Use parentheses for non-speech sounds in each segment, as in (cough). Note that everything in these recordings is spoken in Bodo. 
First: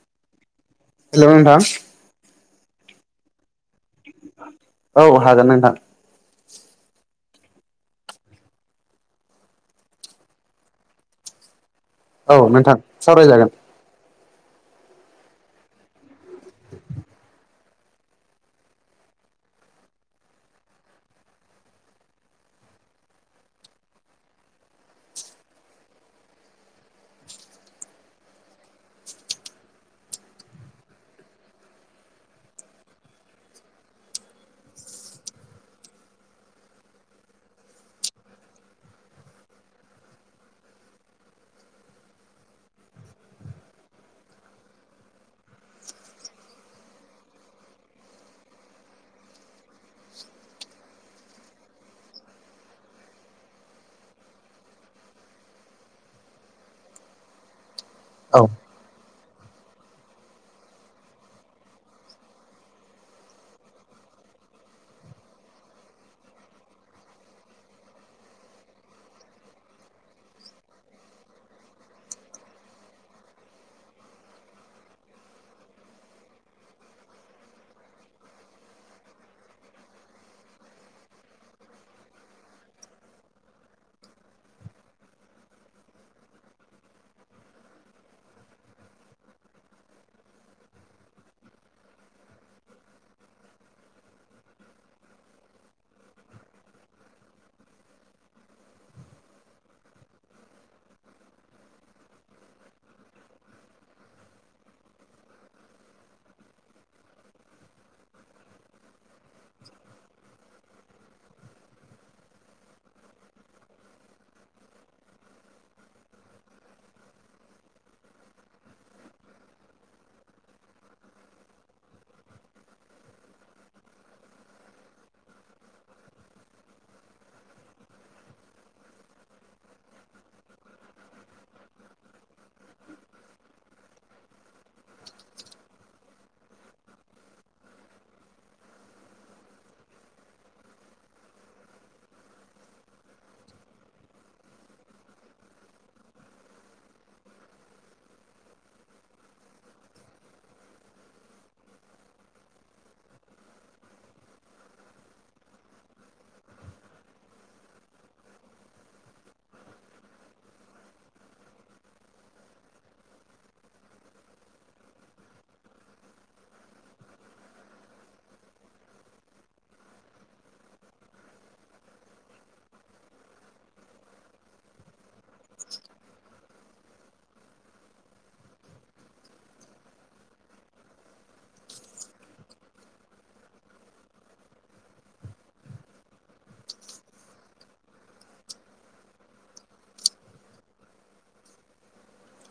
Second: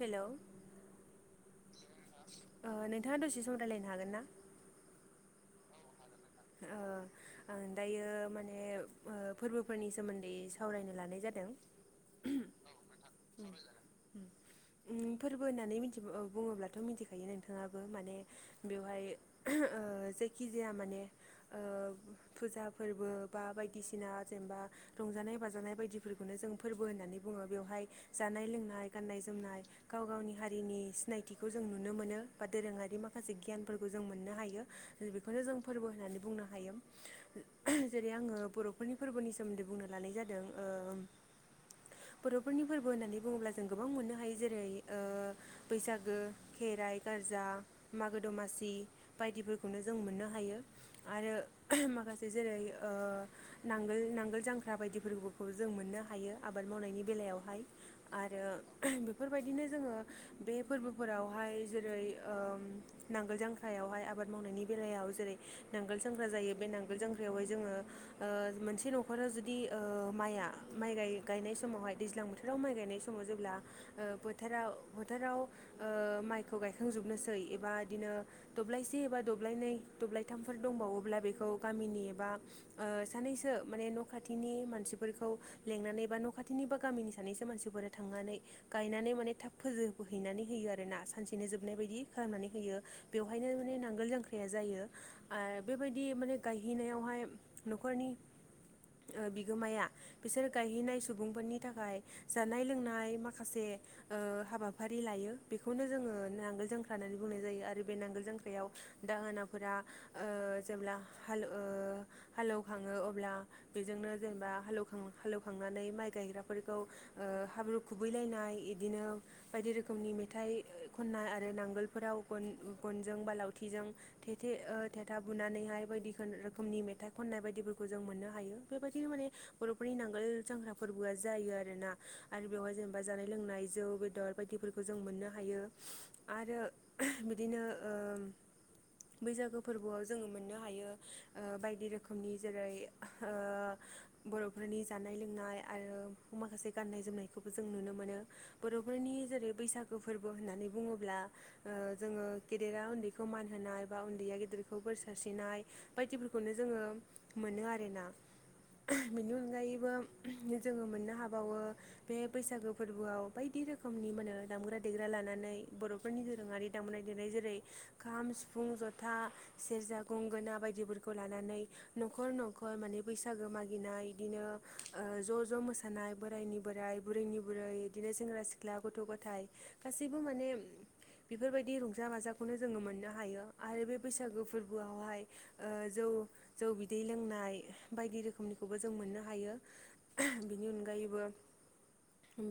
हेलौ। हेल' नोंथां। ओ नोंथांआ दसे सम रायलायनो हागोन ना औ हागोन नोंथां। ओ आं दायो माने ओ फोरबोफोरनि सोमोन्दै सावरायनो लानाय जादों। औ नोंथां सावरायजागोन। उम। उम फोरबो होननानै मिनथि बो बुङोब्लाथ' मिथिखायो नोंथाङाबो माने बेवहाय (unintelligible) ओ जायखिजाया माने ओ फुजा फोरबो बा बायदिसिना जेनेबा रंजानाय बाजानाय बायदिफोर खौनो जों फोरबो होननानै बुङो। बेवहाय जानाय लोंनाय गाननाय जोमनाय गाव गावनि हारिनि सिनाय थिखौ जों नुनो मोनो बा दोरोङारि माखासे गियानफोरखौ जों मोननो हायो। बेखौनो जों फोरबो होननानै बुंनो हायो। जेरै आङो बर'फोरनि फोरबोनि सोमोन्दै बुंनो लानाय जादों। ओ ओम। बर'फोरनि फोरबो होननानै बुङोब्ला जों गोबां मोननो हायो जेरै ओ बैसागो खे राइ, गारजा, मागो दमासि बायदिफोरखौनो जों मोननो हायो। आरो माखासे जेरै ओ नांगोल नांगोल जांख्रा बायदि फोरबोखौ जों मोननो हायो आबाद मावनायनि बेलायावहाय औ आरो बे फोरबायदिनो जोङो बे फोरबोफोरावहाय जेरै ओम नांगोल जांख्रायावहाय आ बाद मावनायनि बेलायाव जेरै नांगोल जांख्रा जायो। बे नांगोल जांख्रायावहाय जोङो ओ मोनसे न'खराव जुदि ओ माइ या माइ गाय-गायनाय समावहाय दैज्लां बोथोराव माइ गायनाय समाव जेब्ला ओ बोथोराव बोथोराव ओ माइखौ गायखांजोबनोसै एबा इदिनो दब्लायसे एबा दब्लायनै दब्लायथामफोर दंबावोब्ला बेखौ गामिनि एबा ओ सानैसो माने न' खाथिनि मानसि फोरखौ लेंनानै बा न' खाथिनि बा गामिनि सानैसो मानसिफोरा थांनानै गायनानै माने थाब फोजोब हैनानै होयो आरो ना। सानसेनो जोबनाय बायदि खालामनानै होयो। बेवहायनो माने नांगोल जांख्राया जायो। आ बेबायदि माने गायहैनायावहाय न'खरनि ओ बिगोमाया बिसोर गायहैनाय सुबुंफोरनि थाखाय जानाय लोंनाय माखासे ओ हाबाफारि लायो बेखौनो जोङो नांगोल जांख्रा होननानै बुंनाय जायो आरो बे नांगोल जांख्रायाव दाहोना फोरा ओ जेब्ला हाल ओ हाल एवखाङो अब्ला बेजोंनो जेनेबा हाल एवखां हाल एवखांनानै माइ गायग्राफोरखौ ओ हाब्रु खुबैलायनाय इदिनो बायदि रोखोमनि मेथाइ खननाय आरो नांगोलफोराव गन गनजों बा लावथिजों थेथे ओ थेथा बुनानैहाय बायदि खोन रोखोमनि मेथाइ खननाय बायदिफोरखौ जों मोननो हायो। बेबायदिनो मा ने बर'फोरनि नांगोल जांख्रा फोरबोआ जायो आरो ना आरो बेवहाय जेनेबा जानाय लोंनाय जौ बे दर बायदिफोरखौ जों मोननो हायो। आरो बिदिनो ओम बैसागो फोरबोआव जोङो मोननो हायो ओ बायदि रोखोमनि जेरै ओ बर'फोरनि जानाय लोंनाय आरो माखासे गाननाय जोमनायखौबो जों नुनो मोनो। बर'फोरनि नि जेरै बैसागु फोरबो होन्नानै बुङोब्ला जोङो गेदेरा उन्दैखौ मान होनाय बा उन्दैया गेदेरखौ बोर सारस्रिनाय बायदिफोरखौनो जोङो मोनो आरोना। बेनि अनगायैबो जोङो मोननो हाबावो बे बैसागो फोरबोआव बायदि बायदि रोखोमनि माने दामग्रा देग्रा लानानै बर'फोरनि दोरोङारि दामबनाय देनाय जेरै- खाम, सिफुं, ज'था, सेरजा, गंगोना बायदिफोरखौ लानानै न'खर न'खर माने बैसागो मागिनाय बिदिनो ज' ज' मोसानाय बोरायनि बोराइ बुरैनि बुरै बिदिनो सेंग्रा- सिख्ला सिख्ला गथ' गथायाइ गासैबो माने बेफोरबायदि रंजा बाजाखौनो जोङो मोननो हायो। आरो बे बैसागु फोरबोआवहाय जौ जौ बिदै लोंनाय बायदि रोखोमनि खौबो जों मोननो हायो। बिनि अनगायैबो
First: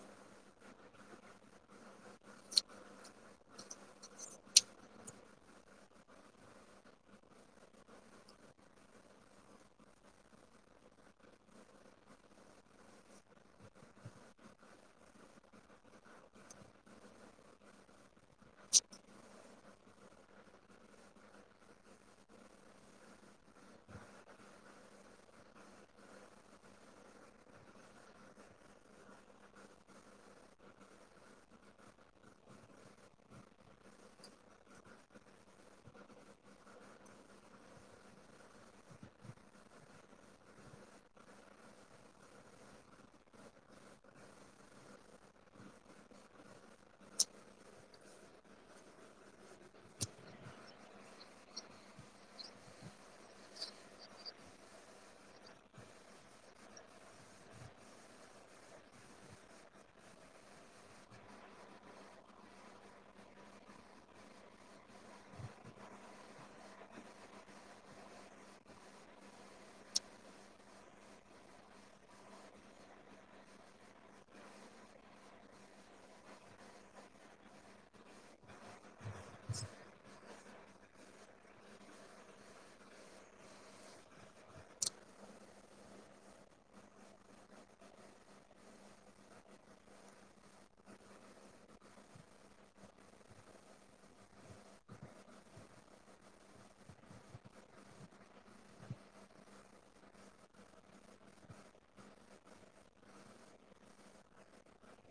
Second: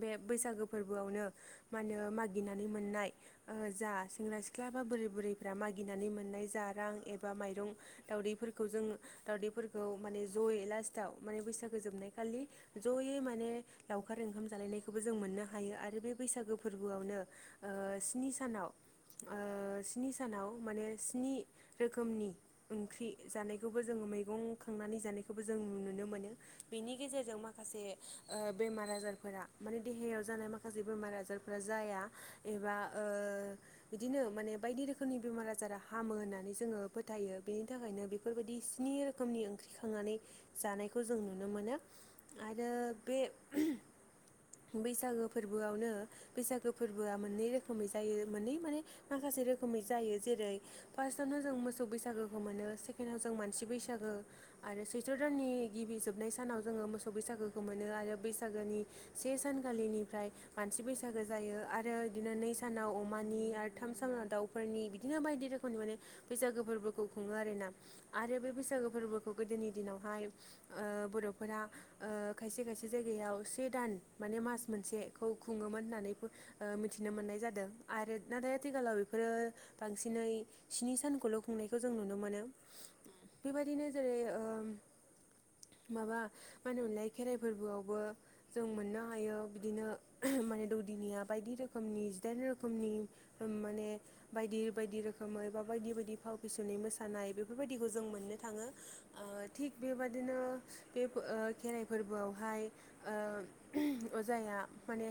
बे बैसागो फोरबोआवनो मा होनो मागिनानै मोननाय जा सेंग्रा सिख्ला बा बोराइ बुरैफ्रा मगिनानै मोन्नाय जारां एबा माइरं, दावदैफोरखौ जों दावदैफोरखौ माने ज'यैनो लाखिनानै लास्टआव माने बैसागो जोबनाय खालि जयै माने लावखार ओंखाम जालायनायखौबो जों मोननो हायो। आरो बे बैसागो फोरबोआवनो स्नि सानाव ओ स्नि सानाव माने स्नि रोखोमनि ओंख्रि जानायखौबो जोङो मैगं खांनानै जानायखौबो जों नुनो मोनो। बेनि गेजेरजों माखासे बेमार आजारफोरा माने देहायाव जानाय माखासे माखासे बेमार आजारफोरा जाया एबा बिदिनो माने बायदि रोखोमनि बेमार आजार आजारा हामो होननानै जोङो फोथायो। बेनि थाखायनो बेफोरबायदि स्नि रोखोमनि ओंख्रि खांनानै जानायखौ जों नुनो मोनो। आरो बे बैसागो फोरबोआवनो बैसागो फोरबोआ मोननै रोखोमै जायो मोननै माने माखासे रोखोमै जायो। जेरै-फार्स्टआवनो जों मोसौ बैसागोखौ मोनो सेकेण्डआव जों मानसि बैसागो आरो सैत्रो दान नि गिबि जोबनाय सानाव जोङो मोसौ बैसागोखौ मोनो आरो बैसागोनि से सानखालिनिफ्राय मानसि बैसागो जायो आरो बिदिनो नै सानाव अमानि आरो थाम सानाव दाउफोरनि बिदिनो बायदि रोखोमनि माने बैसागो फोरबोखौ खुङो आरोना। आरो बे बैसागो फोरबोखौ गोदोनि दिनाव हाय बर'फोरा ओ खायसे-खायसे जायगायाव से दान माने मास मोनसेखौ खुङोमोन होननानै मिथिनो मोननाय जादों। आरो नाथाय आथिखालाव (inaudible) दिनै स्नि सानखौल' खुंनायखौ जों नुनो मोनो। बेबायदिनो जेरै-ओम माबा मा होनोमोनलाय खेराइ फोरबोआवबो जों मोननो हायो बिदिनो माने दौदिनिया बायदि रोखोमनि जिदाइन रोखोमनि माने बायदि बायदि रोखोमै बा बायदि बायदि फाव फिसुनाय मोसानाय बेफोरबायदिखौ जों मोननो थाङो। थिग बेबादिनो बे खेराइ फोरबोआवहाय ओ अजाया माने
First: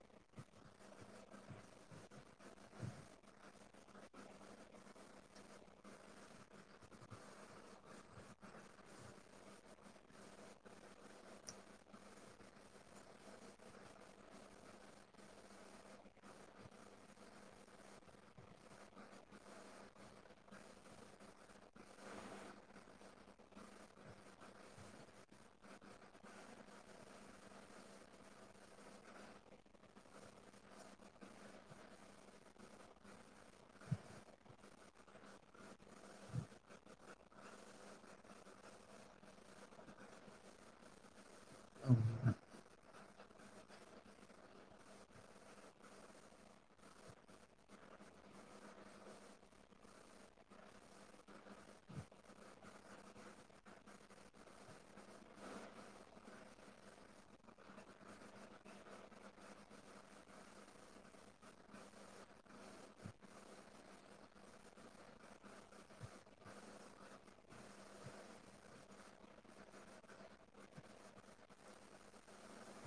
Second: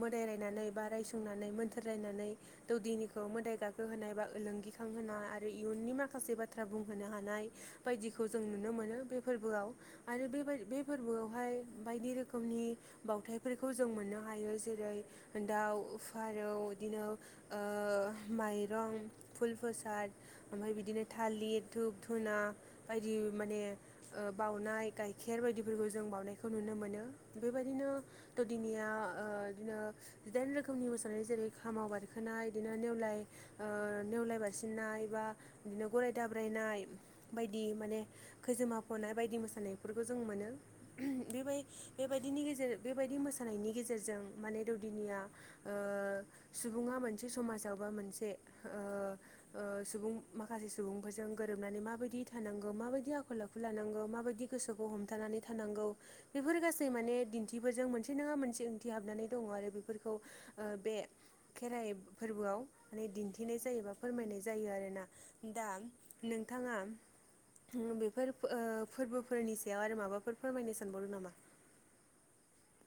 मोदाय रायनानै बा रायसंनानै मोन्थोर रायनानै दौदिनिखौ मोदाय गाखो होनाय ओलोंगिखां होनोनाय आरो इयुननि माखासे बाथ्रा बुंहोनो हानाय बायदिखौ जों नु नो मोनो बे फोरबोआव। आरो बेबायदि बे फोरबोआवहाय बायदि रोखोमनि बावथायफोरखौ जों मोननो हायो जेरै दाउ फारौ बिदिनो ओ माइरं फुल प्रसाद ओमफ्राय बिदिनो थालिर धप धुना बायदि माने बाउनाय गाइखेर बायदिफोरखौ जों बाउनायखौ नुनो मोनो। बेबायदिनो दौदिनैया बिदिनो जिदाइन रोखोमनि मोसानाय जेरै खामाव बारखोनाय बिदिनो नेवलाय ओ नेवलाय बारसिननाय बा बिदिनो गराय दाब्रायनाय बायदि माने खैजोमा फ'नाय बायदि मोसानायफोरखौ जों मोनो। बेबाय बेबायदिनि गेजेरजों बेबायदि मोसानायनि गेजेरजों माने दौदिनिया ओ सुबुङा मोनसे समाजाव बा मोनसे सुबुं माखासे सुबुंफोरजों गोरोबनानै माबायदि थानांगौ माबायदि आखल आखु लानांगौ माबाय गोसोखौ हमथानानै थानांगौ बेफोर गासै माने दिन्थिबोजों मोनसे नाङा मोनसे ओंथि हाबनानै दङ आरो बेफोरखौ बे खेराइ फोरबोआव। माने दिन्थिनाय जायो बा फोरमायनाय जायो आरोना। दा नोंथाङा बेफोर फोरबोफोरनि सायाव आरो माबाफोर फोरमायनो सानबावो नामा?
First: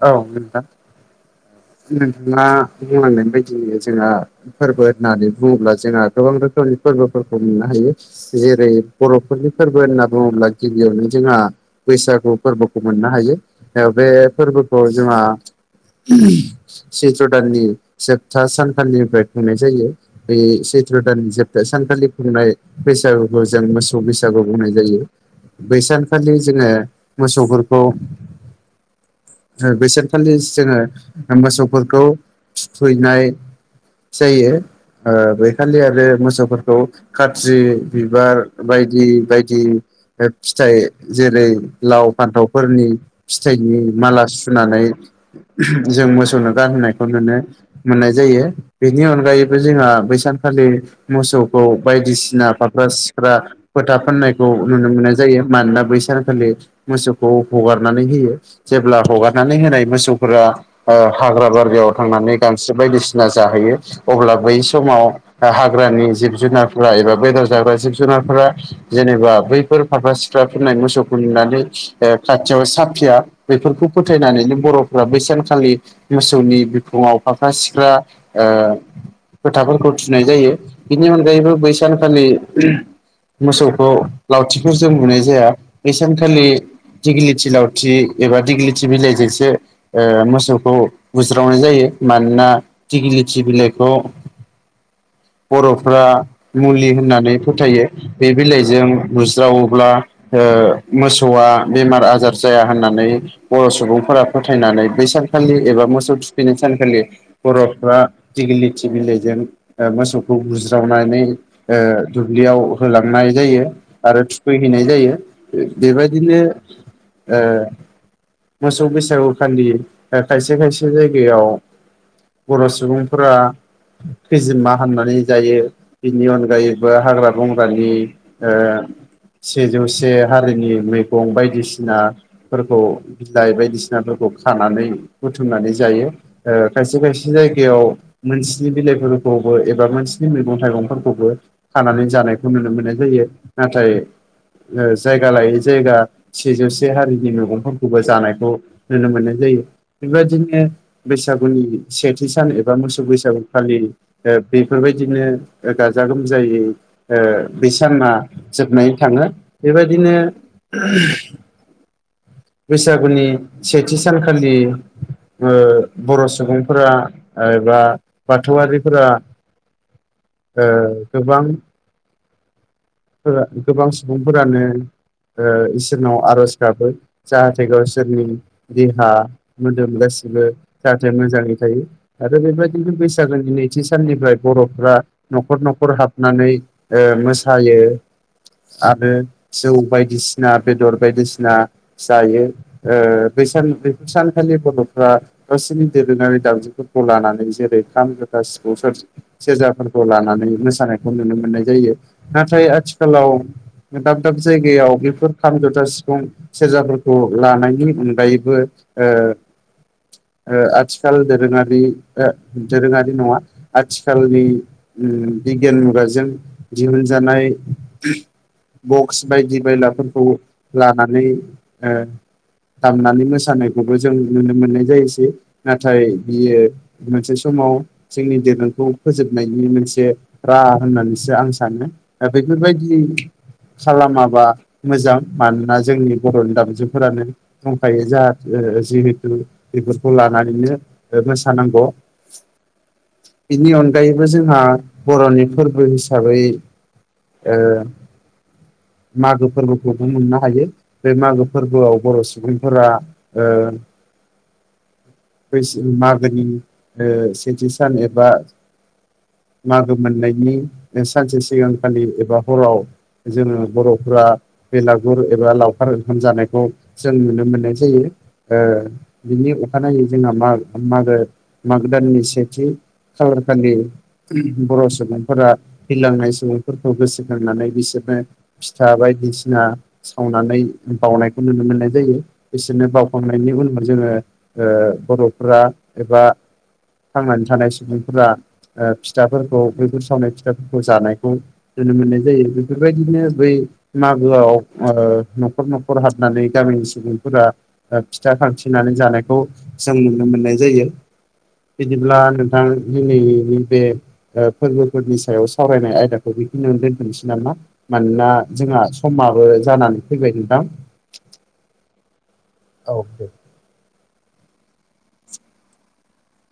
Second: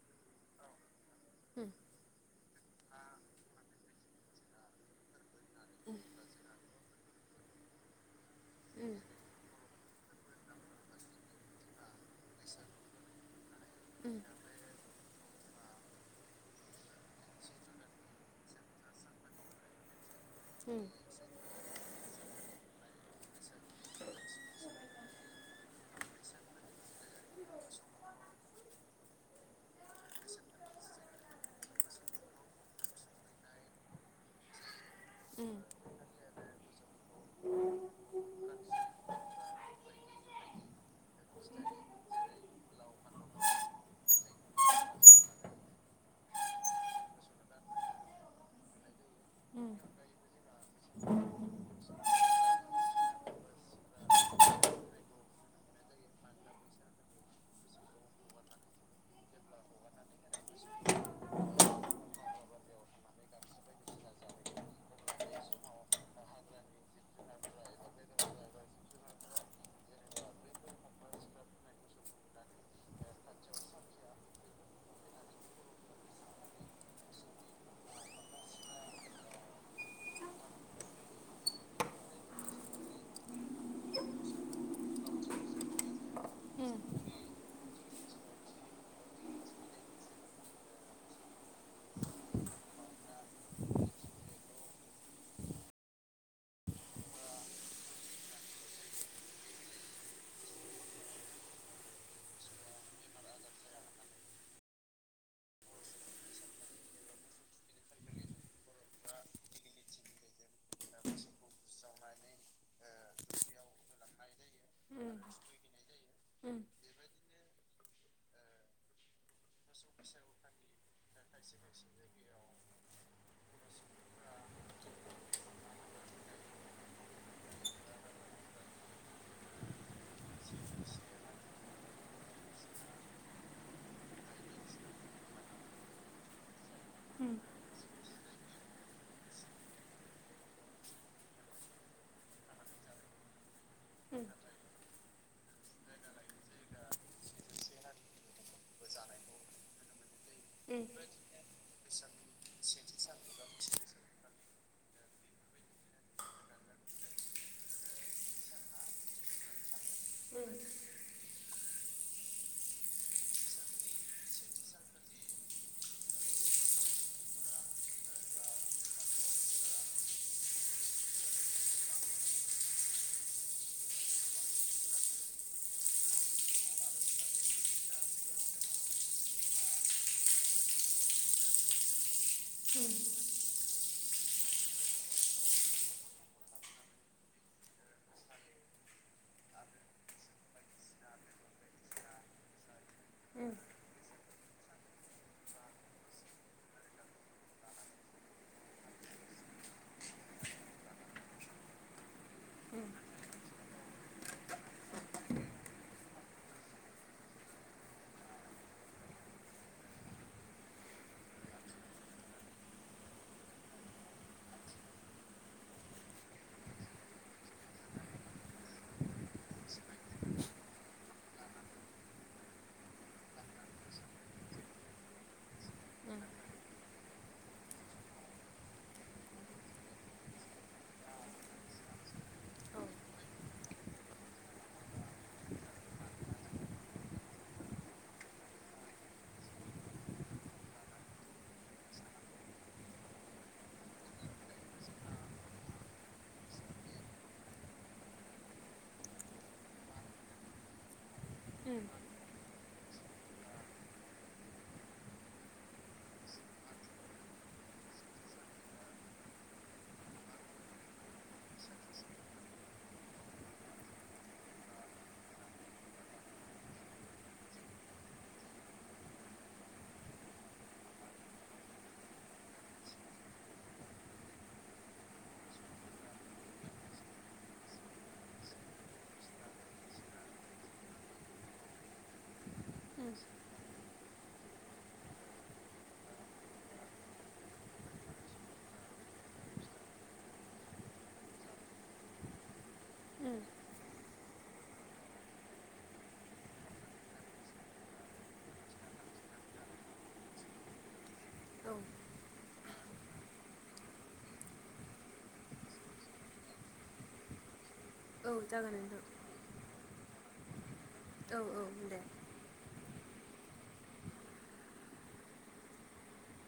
औ नोंथां नोंथाङा बुंनांगोन बायदिनो जोंहा फोरबो होननानै बुङोब्ला जोंहा थ (unintelligible) फोरफोरखौ मोननो हायो जेरै बर'फोरनि फोरबो फोरबो होनना बुङोब्ला गिबियावनो जोंहा बैसागु फोरबोखौ मोननो हायो बे फोरबोखौ जोंहा सैथ्र दाननि जोबथा सानखालिनिफ्राय खुंनाय जायो बे सैथ्र दान जोबथा सानखालि खुंनाय बैसागुखौ जों मोसौ बैसागु बुंनाय जायो बैसानखालि जोङो मोसौफोरखौ बैसानखालि जोङो मोसौफोरखौ थुखैनाय जायो ओ बैखालि आरो मोसौफोरखौ खाथ्रि बिबार बायदि बायदि फिथाइ जेरै लाव फान्थावफोरनि फिथाइनि माला सुनानै (unintelligible) जों मोसौनो गाननायखौ नुनो मोननाय जायो बेनि अनगायैबो जोंहा बैसानखालि मोसौखौ बायदिसिना फाख्रा सिख्रा फोथा फाननायखौ नुनो मोननाय जायो मानोना बैसानखालि मोसौखौ हगारनानै होयो जेब्ला हगारनानै होनाय मोसौफोरा ओ हाग्रा बारियाव थांनानै गांसो बायदिसिना जाहैयो अब्ला बै समाव हाग्रा नि जिब जुनारफोरा एबा बेदर जाग्रा जिब जुनारफोरा जेनेबा बैफोर फारफा सिख्ला फि मोसौखौ नुनानै खाथियाव साफिया बेफोरखौ फोथायनानैनो बर'फ्रा बैसानखालि मोसौनि बिफुङाव फाख्रा सिख्रा ओ खोथाफोरखौ थुनाय जायो बिनि अनगायैबो बैसानखालि मोसौखौ लावथिफोर जों बुनाय जाया बे सानखालि दिग्लिथि लावथि एबा दिग्लिथि बिलाइजोंसो ओ मोसौ खौ बुज्रावनाय जायो मानोना थिगिलिथि बिलाइखौ (inaudible) बर'फ्रा मुलि होननानै फोथायो बे बिलाइजों बुज्रावोब्ला ओ ओ मोसौआ बेमार आजार जाया होननानै बर' सुबुंफोरा फोथायनानै बैसाग सानखालि एबा मोसौ थुखैनाय सानखालि बर'फ्रा दिगि लिथि बिलाइजों मोसौ खौ बुज्रावनानै ओ दुब्लियाव होलांनाय जायो आरो थुखैहैनाय जायो बेबायदिनो ओ मोसौ बैसागु खालि खायसे खायसे जायगायाव बर' सुबुंफोरा खिजिमा हामनानै जायो बिनि अनगायैबो हाग्रा बंग्रानि ओ सेजौसे हारिनि मैगं बायदिसिनाफोरखौ बिलाइ बायदिसिनाफोरखौ खानानै बुथुमनानै जायो ओ खायसे खायसे जायगायाव मोस (unintelligible) बिलाइफोरखौबो एबा मोनसिनि मैगं थाइगंफोरखौबो खानानै जानायखौ नुनो मोननाय जायो नाथाय (unintelligible) जायगा लायै जायगा सेजौसे हारिनि मैगंफोरखौबो जानायखौ नुनो मोननाय जायो। बेबायदिनो बैसागुनि सेथि सान ए एबा मोसौ बैसागु फालियो ओ बेफोरबायदिनो गाजा गोमजायै ओ साना जोबनाय थाङो बेबायदिनो (unintelligible) बैसागुनि सेथि सानखालि ओ बर' सुबुंफोरा एबा बाथौआरिफोरा (unintelligible) ओ गोबां फोरा गोबां सुबुंफोरानो ओ इसोरनाव आर'ज गाबो जाहाथे गावसोरनि देहा मोदोम गासिबो जाहाथे मोजाङै थायो आरो बेबायदिनो बैसागोनि थि साननिफ्राय बर'फ्रा न'खर न'खर हाबनानै ओ मोसायो आरो जौ बायदिसिना बेदर बायदिसिना जायो। ओ बे साननिफ्राइ बे साननिफ्राइ आथिखालि बर'फ्रा गावसोरनि दोरोङारि दावजफोरखौ लानानै जेरै खाम जथा सिफुं सेरजा सेरजाफोरखौ लानानै मोसानायखौ नुनो मोननाय जायो नाथाय आथिखालाव दाब दाब जायगायाव बेफोर खाम जथा सिफुं सेरजाफोरखौ लानायनि अनगायैबो ओ (inaudible) ओ आथिखाल दोरोङारि ओ दोरोङारि नङा आथिखालनि बिगियान मुगाजों दिहुनजानाय बकस बायदि बायलाफोरखौ लानानै दामनानै मोसानाय खौबो जों नुनो मोननाय जायोसै नाथाय बियो मोनसे समाव जोंनि दोरों खौ फोजोबनायनि मोनसे राहा होननानैसो आं सानो दा बेफोरबायदि खालामाबा मोजां मानोना जोंनि बर'नि दामजुफोरानो दंखायो जाहाथे जिहेथु बेफोरखौ लानानैनो मोसानांगौ। बेनि अनगायैबो जोंहा बर'नि फोरबो हिसाबै ओ मागो फोरबोखौथ मोननो हायो। बे मागो फोरबोआव बर' सुबुंफोरा बैस मागोनि सेथि सान एबा (inaudible) मागो मोननायनि सानसे सिगांखालि एबा हराव जोङो बर'फोरा बेलागुर एबा लावखार ओंखाम जानायखौ जों नुनो मोननाय जायो। ओ बिनि अखानायै जोंहा मागो मागो माग दाननि सेथि हरखालि बर' सुबुंफोरा थैलांनाय सुबुंफोरखौ गोसोखांनानै बिसोरनो फिथा बायदिसिना सावनानै बावनायखौ नुनो मोननाय जायो बिसोरनो हमनायनि उनाव जोङो ओ बर'फोरा एबा थांनानै थानाय सुबुंफोरा ओ फिथाफोरखौ बैफोर सावनाय फिथाफोरखौ जानायखौ नुनो मोननाय जायो बेफोरबायदिनो बै मागोआव ओ न'खर न'खर हाबनानै गामिनि सुबुंफोरा फिथा खांफिनानै जानायखौ जों नुनो मोननाय जायो औ बिदिब्ला नोंथां दिनैनि बे फोरबोफोरनि सायाव सावरायनाय आयदाखौ बेखिनिनो दोनथनोसै नामा। मानोना औ जागोन जोंहा नोंथां समाबो जानानै फैबाय नोंथां। औ दे औ दे